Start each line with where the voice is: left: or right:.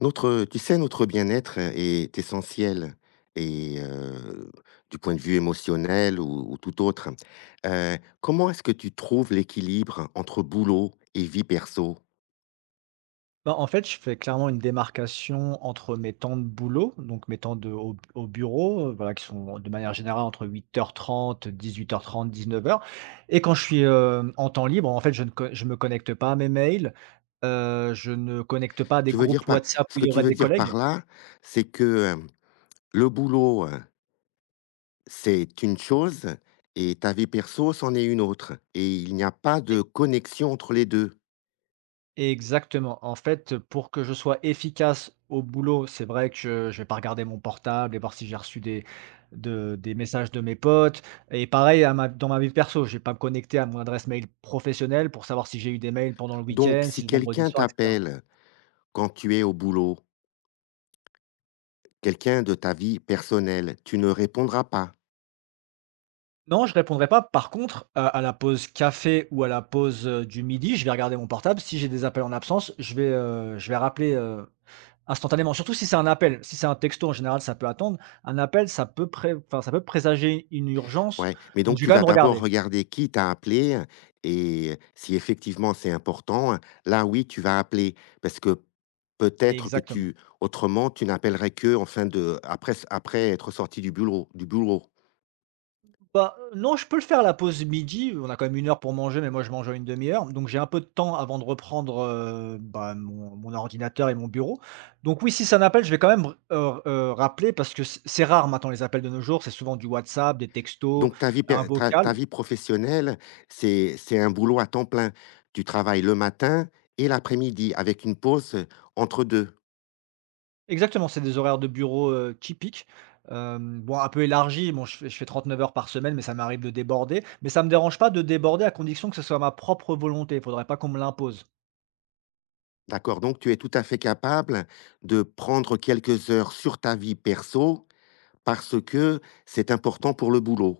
left: Notre notre bien-être est essentiel et du point de vue émotionnel ou tout autre, hein. Comment est-ce que tu trouves l'équilibre entre boulot et vie perso?
right: Bah, en fait, je fais clairement une démarcation entre mes temps de boulot, donc mes temps au bureau, voilà, qui sont de manière générale entre 8h30, 18h30, 19h. Et quand je suis en temps libre, en fait, je ne co- je me connecte pas à mes mails, je ne connecte pas à des
left: Tu veux dire
right: groupes
left: par
right: WhatsApp
left: Ce
right: où il
left: que
right: y
left: tu
right: aurait
left: veux
right: des
left: dire
right: collègues.
left: par là, c'est que, le boulot, c'est une chose et ta vie perso, c'en est une autre et il n'y a pas de connexion entre les 2.
right: Exactement. En fait, pour que je sois efficace au boulot, c'est vrai que je vais pas regarder mon portable et voir si j'ai reçu des messages de mes potes, et pareil à ma dans ma vie perso, je ne vais pas me connecter à mon adresse mail professionnelle pour savoir si j'ai eu des mails pendant le
left: Donc
right: week-end,
left: si
right: si le vendredi
left: quelqu'un
right: soir, et cetera.
left: t'appelle quand tu es au boulot, quelqu'un de ta vie personnelle, tu ne répondras pas.
right: Non, je répondrai pas. Par contre, à la pause café ou à la pause, du midi, je vais regarder mon portable. Si j'ai des appels en absence, je vais rappeler, instantanément. Surtout si c'est un appel. Si c'est un texto, en général, ça peut attendre. Un appel, ça peut présager une urgence,
left: Ouais, mais
right: donc
left: donc
right: je vais
left: tu
right: quand
left: vas
right: même
left: d'abord
right: regarder.
left: regarder qui t'a appelé et si effectivement c'est important, là oui, tu vas appeler parce que peut-être que
right: Exactement.
left: tu autrement, tu n'appellerais que en fin de, après, être sorti du bureau.
right: Bah, non, je peux le faire la pause midi, on a quand même une heure pour manger, mais moi je mange en une demi heure, donc j'ai un peu de temps avant de reprendre, bah, mon ordinateur et mon bureau. Donc oui, si c'est un appel, je vais quand même r rappeler parce que c'est rare maintenant les appels de nos jours, c'est souvent du WhatsApp, des textos,
left: Donc ta vie
right: un
left: per ta
right: vocal.
left: ta vie professionnelle, c'est un boulot à temps plein. Tu travailles le matin et l'après-midi avec une pause entre 2.
right: Exactement, c'est des horaires de bureau, typiques. Bon un peu élargi. Bon, je fais 39 heures par semaine, mais ça m'arrive de déborder, mais ça me dérange pas de déborder à condition que ce soit ma propre volonté. Il faudrait pas qu'on me l'impose.
left: D'accord, donc tu es tout à fait capable de prendre quelques heures sur ta vie perso parce que c'est important pour le boulot.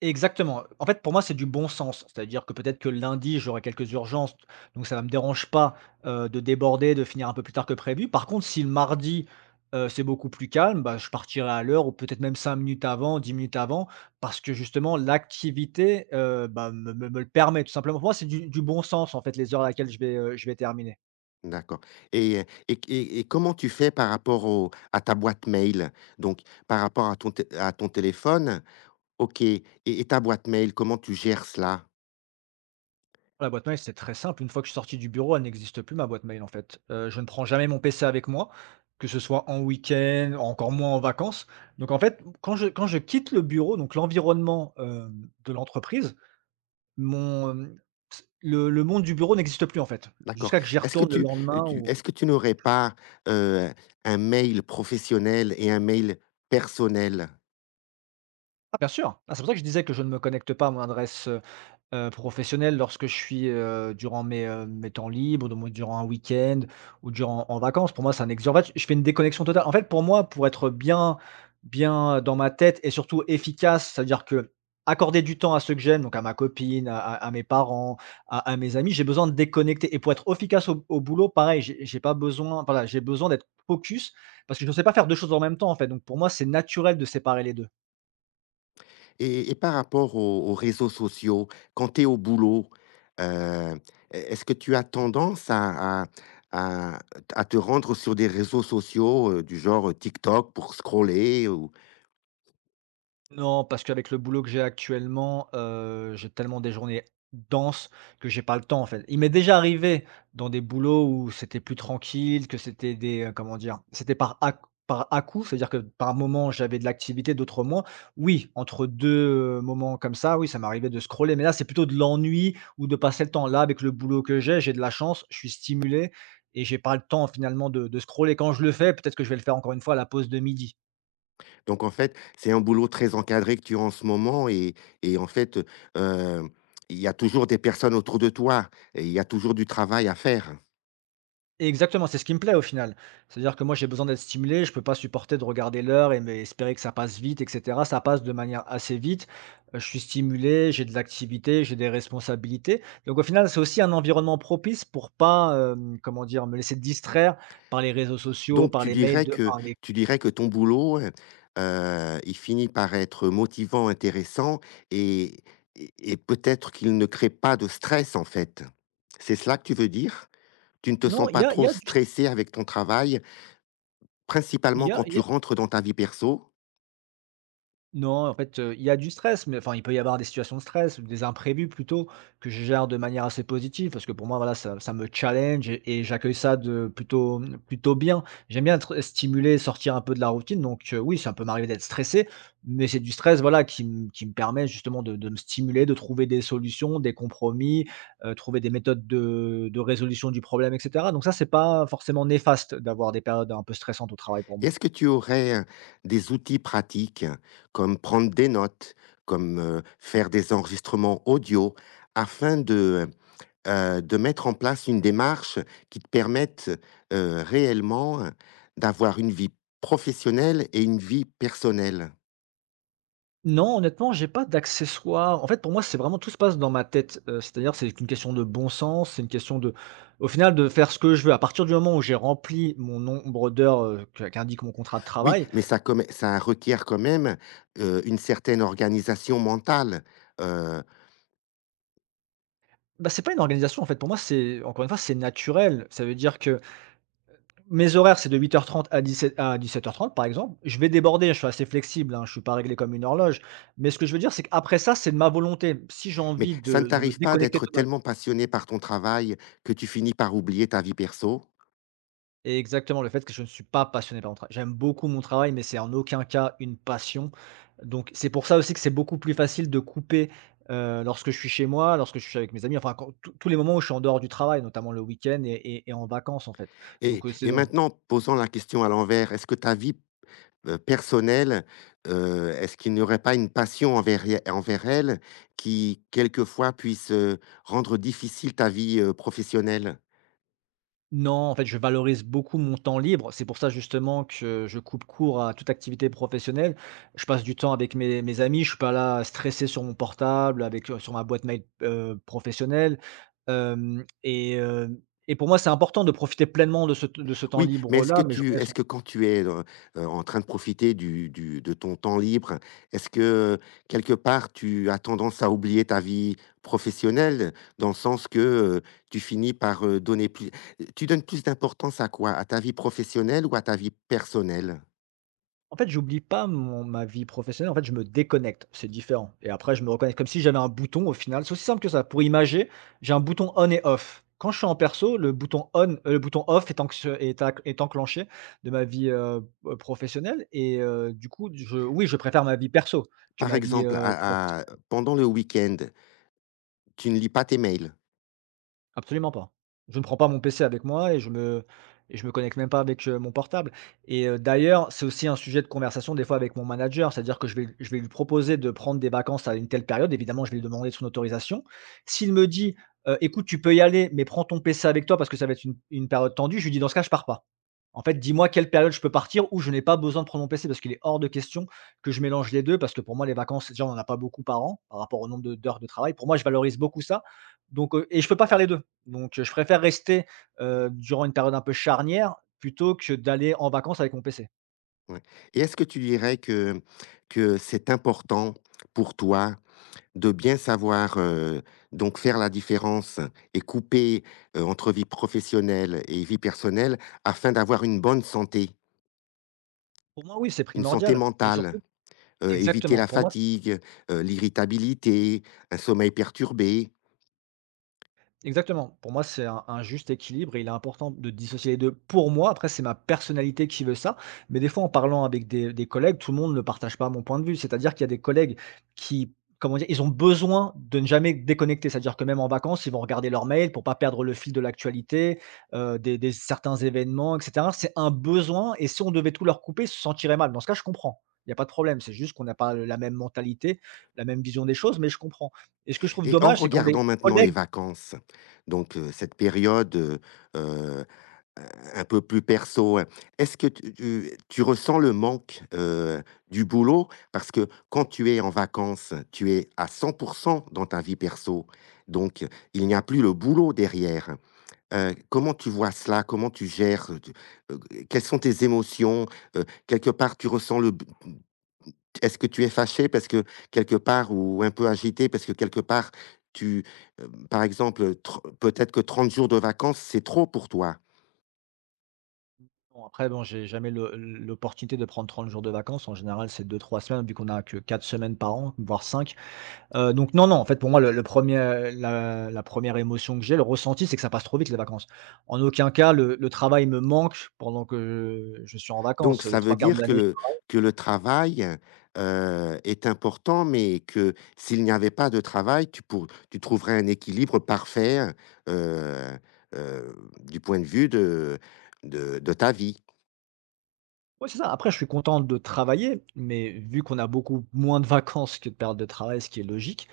right: Exactement. En fait, pour moi, c'est du bon sens. C'est-à-dire que peut-être que lundi, j'aurai quelques urgences, donc ça ne me dérange pas, de déborder, de finir un peu plus tard que prévu. Par contre, si le mardi, c'est beaucoup plus calme, bah, je partirai à l'heure ou peut-être même 5 minutes avant, 10 minutes avant, parce que justement l'activité, bah, me le permet tout simplement. Pour moi, c'est du bon sens, en fait, les heures à laquelle je vais terminer.
left: D'accord. Et, et comment tu fais par rapport au à ta boîte mail? Donc par rapport à ton té à ton téléphone, OK, et ta boîte mail, comment tu gères cela?
right: La boîte mail, c'est très simple. Une fois que je suis sorti du bureau, elle n'existe plus, ma boîte mail, en fait. Je ne prends jamais mon PC avec moi, que ce soit en week-end, encore moins en vacances. Donc en fait, quand je quitte le bureau, donc l'environnement, de l'entreprise, mon, hem, le monde du bureau n'existe plus, en fait,
left: D'accord.
right: jusqu'à que j'y
left: Est-ce que
right: retourne le
left: tu
right: lendemain ou...
left: Est-ce que tu n'aurais pas, heu, un mail professionnel et un mail personnel?
right: Ah, bien sûr! Ah, c'est pour ça que je disais que je ne me connecte pas à mon adresse, professionnel lorsque je suis, durant mes temps libres, donc durant un week-end ou durant en vacances. Pour moi, c'est un ex en fait, je fais une déconnexion totale. En fait, pour moi, pour être bien bien dans ma tête et surtout efficace, c'est-à-dire que accorder du temps à ceux que j'aime, donc à ma copine, à mes parents, à mes amis, j'ai besoin de déconnecter et pour être efficace au boulot, pareil, j'ai pas besoin, enfin, voilà, j'ai besoin d'être focus parce que je ne sais pas faire 2 choses en même temps, en fait, donc pour moi, c'est naturel de séparer les deux.
left: Et par rapport aux réseaux sociaux, quand tu es au boulot, heu, est ce que tu as tendance à à te rendre sur des réseaux sociaux, du genre, TikTok pour scroller ou
right: Non, parce qu'avec le boulot que j'ai actuellement, j'ai tellement des journées denses que j'ai pas le temps, en fait. Il m'est déjà arrivé dans des boulots où c'était plus tranquille, que c'était comment dire? C'était par à-coups, c'est-à-dire que par moment j'avais de l'activité, d'autres moins. Oui, entre 2 moments comme ça, oui, ça m'arrivait de scroller, mais là, c'est plutôt de l'ennui ou de passer le temps. Là, avec le boulot que j'ai de la chance, je suis stimulé et j'ai pas le temps finalement de scroller. Quand je le fais, peut-être que je vais le faire encore une fois à la pause de midi.
left: donc en fait, c'est un boulot très encadré que tu as en ce moment et en fait, heu, il y a toujours des personnes autour de toi et il y a toujours du travail à faire?
right: Exactement, c'est ce qui me plaît au final. C'est-à-dire que moi j'ai besoin d'être stimulé, je peux pas supporter de regarder l'heure et mais espérer que ça passe vite, et cetera. Ça passe de manière assez vite. Je suis stimulé, j'ai de l'activité, j'ai des responsabilités. Donc au final, c'est aussi un environnement propice pour pas, comment dire? Me laisser distraire par les réseaux sociaux,
left: Donc
right: par
left: tu
right: les mails,
left: dirais
right: de
left: que
right: par les
left: Tu dirais que ton boulot, il finit par être motivant, intéressant et peut-être qu'il ne crée pas de stress, en fait? C'est cela que tu veux dire? Tu ne te
right: non,
left: sens pas
right: il y
left: trop
right: a du
left: stressé avec ton travail,
right: il
left: principalement
right: y a
left: quand
right: il y
left: tu
right: a...
left: rentres dans ta vie perso?
right: Non, en fait, il y a du stress, mais enfin, il peut y avoir des situations de stress ou des imprévus plutôt que je gère de manière assez positive parce que pour moi, voilà, ça me challenge et j'accueille ça plutôt bien. J'aime bien être stimulé, sortir un peu de la routine, donc oui, ça peut m'arriver d'être stressé, mais c'est du stress, voilà, qui me permet justement de me stimuler, de trouver des solutions, des compromis, trouver des méthodes de résolution du problème, et cetera. Donc ça, c'est pas forcément néfaste d'avoir des périodes un peu stressantes au travail pour moi.
left: Est-ce que tu aurais, des outils pratiques, comme prendre des notes, comme, faire des enregistrements audio afin de mettre en place une démarche qui te permette, réellement, d'avoir une vie professionnelle et une vie personnelle?
right: Non, honnêtement, j'ai pas d'accessoires. En fait, pour moi, c'est vraiment tout se passe dans ma tête. C'est-à-dire, c'est une question de bon sens, c'est une question de au final, de faire ce que je veux. À partir du moment où j'ai rempli mon nombre d'heures, que qu'indique mon contrat de
left: Oui,
right: travail...
left: mais ça, comme ça requiert quand même, une certaine organisation mentale, heu,
right: Bah, c'est pas une organisation, en fait. Pour moi, c'est encore une fois, c'est naturel. Ça veut dire que mes horaires, c'est de huit heures trente à dix-sept heures trente, par exemple. Je vais déborder, je suis assez flexible, hein, je suis pas réglé comme une horloge. Mais ce que je veux dire, c'est qu'après ça, c'est de ma volonté. Si j'ai
left: mais
right: envie
left: ça ne
right: de me
left: t'arrive pas
right: déconnecter
left: d'être
right: totalement...
left: tellement passionné par ton travail que tu finis par oublier ta vie perso?
right: Exactement, le fait que je ne suis pas passionné par mon travail. J'aime beaucoup mon travail, mais c'est en aucun cas une passion. Donc c'est pour ça aussi que c'est beaucoup plus facile de couper, lorsque je suis chez moi, lorsque je suis avec mes amis, enfin quand tous les moments où je suis en dehors du travail, notamment le week-end et en vacances, en fait.
left: Et
right: Donc, c'est long.
left: maintenant, posons la question à l'envers, est-ce que ta vie, personnelle, est-ce qu'il n'y aurait pas une passion envers elle qui quelquefois puisse, rendre difficile ta vie, professionnelle?
right: Non, en fait, je valorise beaucoup mon temps libre. C'est pour ça justement que je coupe court à toute activité professionnelle. Je passe du temps avec mes amis. Je suis pas là stressé sur mon portable, avec sur ma boîte mail, professionnelle. Euh, et, euh, et pour moi, c'est important de profiter pleinement de ce temps
left: Oui, mais
right: libre-là, mais je reste...
left: est-ce que quand tu es, en train de profiter du de ton temps libre, est-ce que, quelque part, tu as tendance à oublier ta vie professionnelle? Dans le sens que, tu finis par, donner plus, tu donnes plus d'importance à quoi? À ta vie professionnelle ou à ta vie personnelle?
right: En fait, j'oublie pas mon ma vie professionnelle, en fait, je me déconnecte, c'est différent, et après je me reconnecte comme si j'avais un bouton. Au final, c'est aussi simple que ça. Pour imager, j'ai un bouton on et off. Quand je suis en perso, le bouton on, le bouton off est anx est ac est enclenché de ma vie, professionnelle et du coup, je oui, je préfère ma vie perso que
left: Par
right: ma vie,
left: exemple,
right: pro.
left: à pendant le week-end, tu ne lis pas tes mails?
right: Absolument pas. Je ne prends pas mon PC avec moi, et je me connecte même pas avec, mon portable, et d'ailleurs, c'est aussi un sujet de conversation des fois avec mon manager, c'est-à-dire que je vais lui proposer de prendre des vacances à une telle période. Évidemment, je vais lui demander son autorisation. S'il me dit: Écoute, tu peux y aller, mais prends ton PC avec toi parce que ça va être une période tendue», je lui dis: «Dans ce cas, je pars pas». En fait, dis-moi quelle période je peux partir où je n'ai pas besoin de prendre mon PC parce qu'il est hors de question que je mélange les deux, parce que pour moi les vacances, déjà, on en a pas beaucoup par an par rapport au nombre de d'heures de travail. Pour moi, je valorise beaucoup ça, donc et je peux pas faire les 2. Donc, je préfère rester, durant une période un peu charnière plutôt que d'aller en vacances avec mon PC.
left: Ouais, et est-ce que tu dirais que c'est important pour toi de bien savoir, donc faire la différence et couper, entre vie professionnelle et vie personnelle afin d'avoir une bonne santé,
right: Pour moi, oui, c'est
left: une santé
right: primordial et
left: mentale,
right: surtout
left: éviter
right: exactement.
left: la
right: Pour moi...
left: fatigue, l'irritabilité, un sommeil perturbé.
right: Exactement. Pour moi, c'est un juste équilibre et il est important de dissocier les deux. Pour moi, après, c'est ma personnalité qui veut ça. Mais des fois, en parlant avec des collègues, tout le monde ne partage pas mon point de vue. C'est-à-dire qu'il y a des collègues qui, comment dire, ils ont besoin de ne jamais déconnecter. C'est-à-dire que même en vacances, ils vont regarder leur mail pour pas perdre le fil de l'actualité, des certains événements, etc. C'est un besoin. Et si on devait tout leur couper, ils se sentiraient mal. Dans ce cas, je comprends. Il n'y a pas de problème. C'est juste qu'on n'a pas la même mentalité, la même vision des choses, mais je comprends. Et ce que je trouve
left: Et en
right: dommage, c'est quand
left: regardant
right: des
left: maintenant les
right: collègues.
left: vacances, donc cette période, un peu plus perso, hein. Est-ce que tu tu tu ressens le manque, du boulot? Parce que quand tu es en vacances, tu es à 100% dans ta vie perso, donc il n'y a plus le boulot derrière. Comment tu vois cela? Comment tu gères, tu heu, Quelles sont tes émotions? Quelque part, tu ressens le b Est-ce que tu es fâché parce que quelque part, ou un peu agité parce que quelque part tu, par exemple, tr peut-être que 30 jours de vacances, c'est trop pour toi?
right: Bon, après, bon, j'ai jamais le l'opportunité de prendre 30 jours de vacances. En général, c'est deux, trois semaines, vu qu'on a que 4 semaines par an, voire 5. Donc non, non, en fait, pour moi, le 1er, la 1re émotion que j'ai, le ressenti, c'est que ça passe trop vite les vacances. En aucun cas, le travail me manque pendant que je suis en
left: Donc
right: vacances. Les
left: ça veut
right: trois quarts de
left: dire
right: l'année.
left: que le travail, est important, mais que s'il n'y avait pas de travail, tu trouverais un équilibre parfait, heu heu, du point de vue de de ta vie.
right: Ouais, c'est ça. Après, je suis content de travailler, mais vu qu'on a beaucoup moins de vacances que de périodes de travail, ce qui est logique,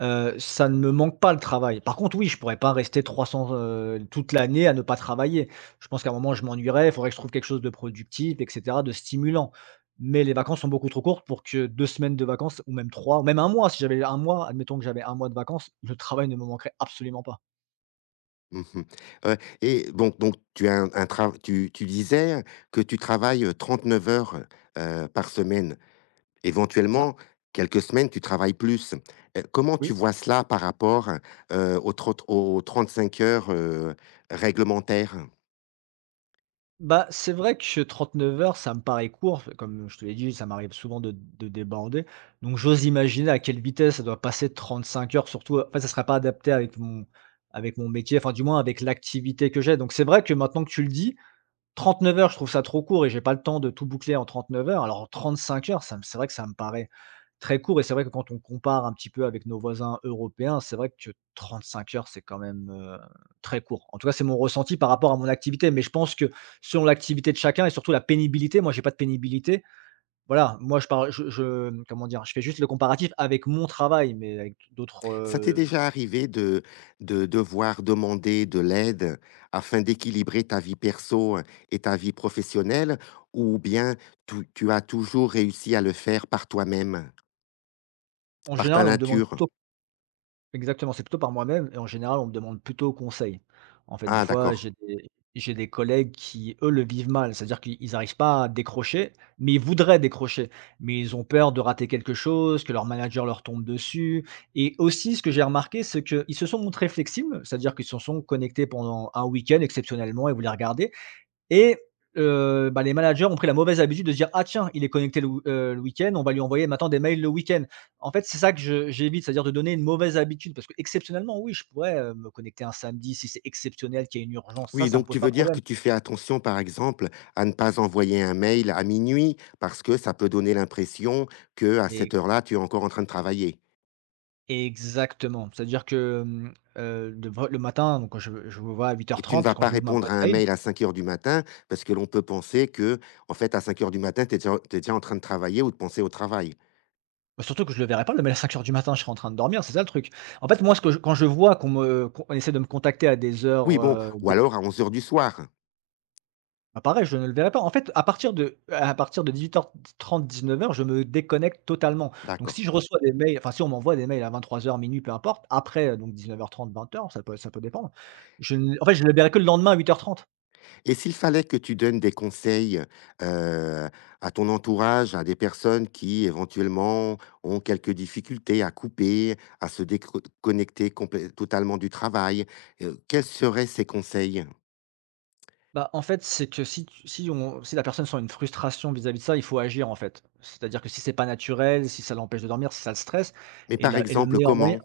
right: ça ne me manque pas le travail. Par contre, oui, je pourrais pas rester 300, toute l'année à ne pas travailler. Je pense qu'à un moment, je m'ennuierais, il faudrait que je trouve quelque chose de productif et cetera, de stimulant. Mais les vacances sont beaucoup trop courtes pour que 2 semaines de vacances ou même 3, ou même un mois, si j'avais un mois, admettons que j'avais un mois de vacances, le travail ne me manquerait absolument pas.
left: Mmh mh. Euh, donc tu as un trav tu tu disais que tu travailles, 39 heures, par semaine.
right: C'est ça?
left: Éventuellement, quelques semaines, tu travailles plus. Comment tu
right: Oui?
left: vois cela par rapport, aux 35 heures, réglementaires?
right: Bah, c'est vrai que 39 heures, ça me paraît court. Comme je te l'ai dit, ça m'arrive souvent de déborder. Donc j'ose imaginer à quelle vitesse ça doit passer 35 heures surtout, en fait, ça ne serait pas adapté avec mon métier, enfin, du moins avec l'activité que j'ai. Donc c'est vrai que maintenant que tu le dis, 39 heures, je trouve ça trop court et j'ai pas le temps de tout boucler en 39 heures. Alors en 35 heures, ça me c'est vrai que ça me paraît très court. Et c'est vrai que quand on compare un petit peu avec nos voisins européens, c'est vrai que 35 heures, c'est quand même, très court. En tout cas, c'est mon ressenti par rapport à mon activité, mais je pense que selon l'activité de chacun et surtout la pénibilité, moi j'ai pas de pénibilité. Voilà, moi je parle comment dire? Je fais juste le comparatif avec mon travail, mais avec d'autres,
left: Ça t'est déjà arrivé de devoir demander de l'aide afin d'équilibrer ta vie perso, et ta vie professionnelle, ou bien tu as toujours réussi à le faire par toi-même,
right: en
left: par ta
right: général, on me demande
left: nature?
right: plutôt. Exactement, c'est plutôt par moi-même et en général, on me demande plutôt conseil. En fait, des
left: Ah,
right: fois,
left: d'accord.
right: j'ai des collègues qui, eux, le vivent mal, c'est-à-dire qu'ils n'arrivent pas à décrocher, mais ils voudraient décrocher, mais ils ont peur de rater quelque chose, que leur manager leur tombe dessus. Et aussi, ce que j'ai remarqué, c'est qu'ils se sont montrés flexibles, c'est-à-dire qu'ils se sont connectés pendant un week-end exceptionnellement et voulaient regarder, et bah, les managers ont pris la mauvaise habitude de se dire: «Ah tiens, il est connecté le week-end, on va lui envoyer maintenant des mails le week-end». En fait, c'est ça que je j'évite, c'est-à-dire de donner une mauvaise habitude parce que exceptionnellement oui, je pourrais, me connecter un samedi si c'est exceptionnel, qu'il y a une urgence, ça,
left: Oui,
right: ça me
left: donc tu
right: pose pas
left: veux dire
right: problème.
left: que tu fais attention, par exemple, à ne pas envoyer un mail à minuit parce que ça peut donner l'impression que, à cette
right: Et
left: heure-là, tu es encore en train de travailler.
right: exactement. C'est-à-dire que, de vrai le matin, donc quand je me vois à huit
left: Et
right: heures
left: tu ne vas
right: trente quand
left: pas
right: j'ouvre ma
left: répondre
right: boîte
left: à un
right: mail,
left: mail à 5 heures du matin parce que l'on peut penser que, en fait, à 5 heures du matin, t'es déjà en train de travailler ou de penser au travail.
right: bah, surtout que je le verrai pas le mail à 5 heures du matin, je serai en train de dormir, c'est ça le truc. En fait, moi, ce que je quand je vois qu'on essaie de me contacter à des
left: Oui,
right: heures,
left: bon,
right: heu
left: ou alors à 11 heures du soir.
right: Bah, pareil, je ne le verrai pas. En fait, à partir de dix-huit dix-neuf heures trente dix-neuf heures je me déconnecte totalement. Donc
left: D'accord.
right: si je reçois des mails, enfin si on m'envoie des mails à 23 heures minuit, peu importe, après, donc 19h30, 20 heures ça peut dépendre. Je ne en fait, je ne le verrai que le lendemain à 8h30.
left: Et s'il fallait que tu donnes des conseils, heu, à ton entourage, à des personnes qui éventuellement ont quelques difficultés à couper, à se déconnecter connecter totalement du travail, quels seraient ces conseils?
right: Bah, en fait, c'est que si tu si on si la personne sent une frustration vis-à-vis de ça, il faut agir en fait. C'est-à-dire que si c'est pas naturel, si ça l'empêche de dormir, si ça le stresse
left: Mais par
right: et le
left: exemple,
right: meilleur moyen.
left: comment?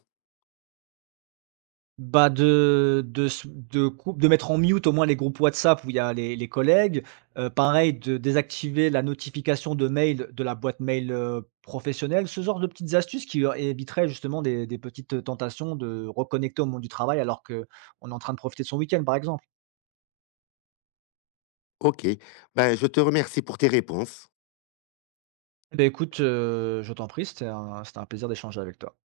right: Bah, de s de coupe de mettre en mute au moins les groupes WhatsApp où il y a les collègues. Pareil de désactiver la notification de mail de la boîte mail, professionnelle. Ce genre de petites astuces qui leur éviteraient justement des petites, tentations de reconnecter au monde du travail alors qu'on est en train de profiter de son week-end, par exemple.
left: OK, ben, je te remercie pour tes réponses.
right: Eh ben écoute, je t'en prie, c'était un plaisir d'échanger avec toi.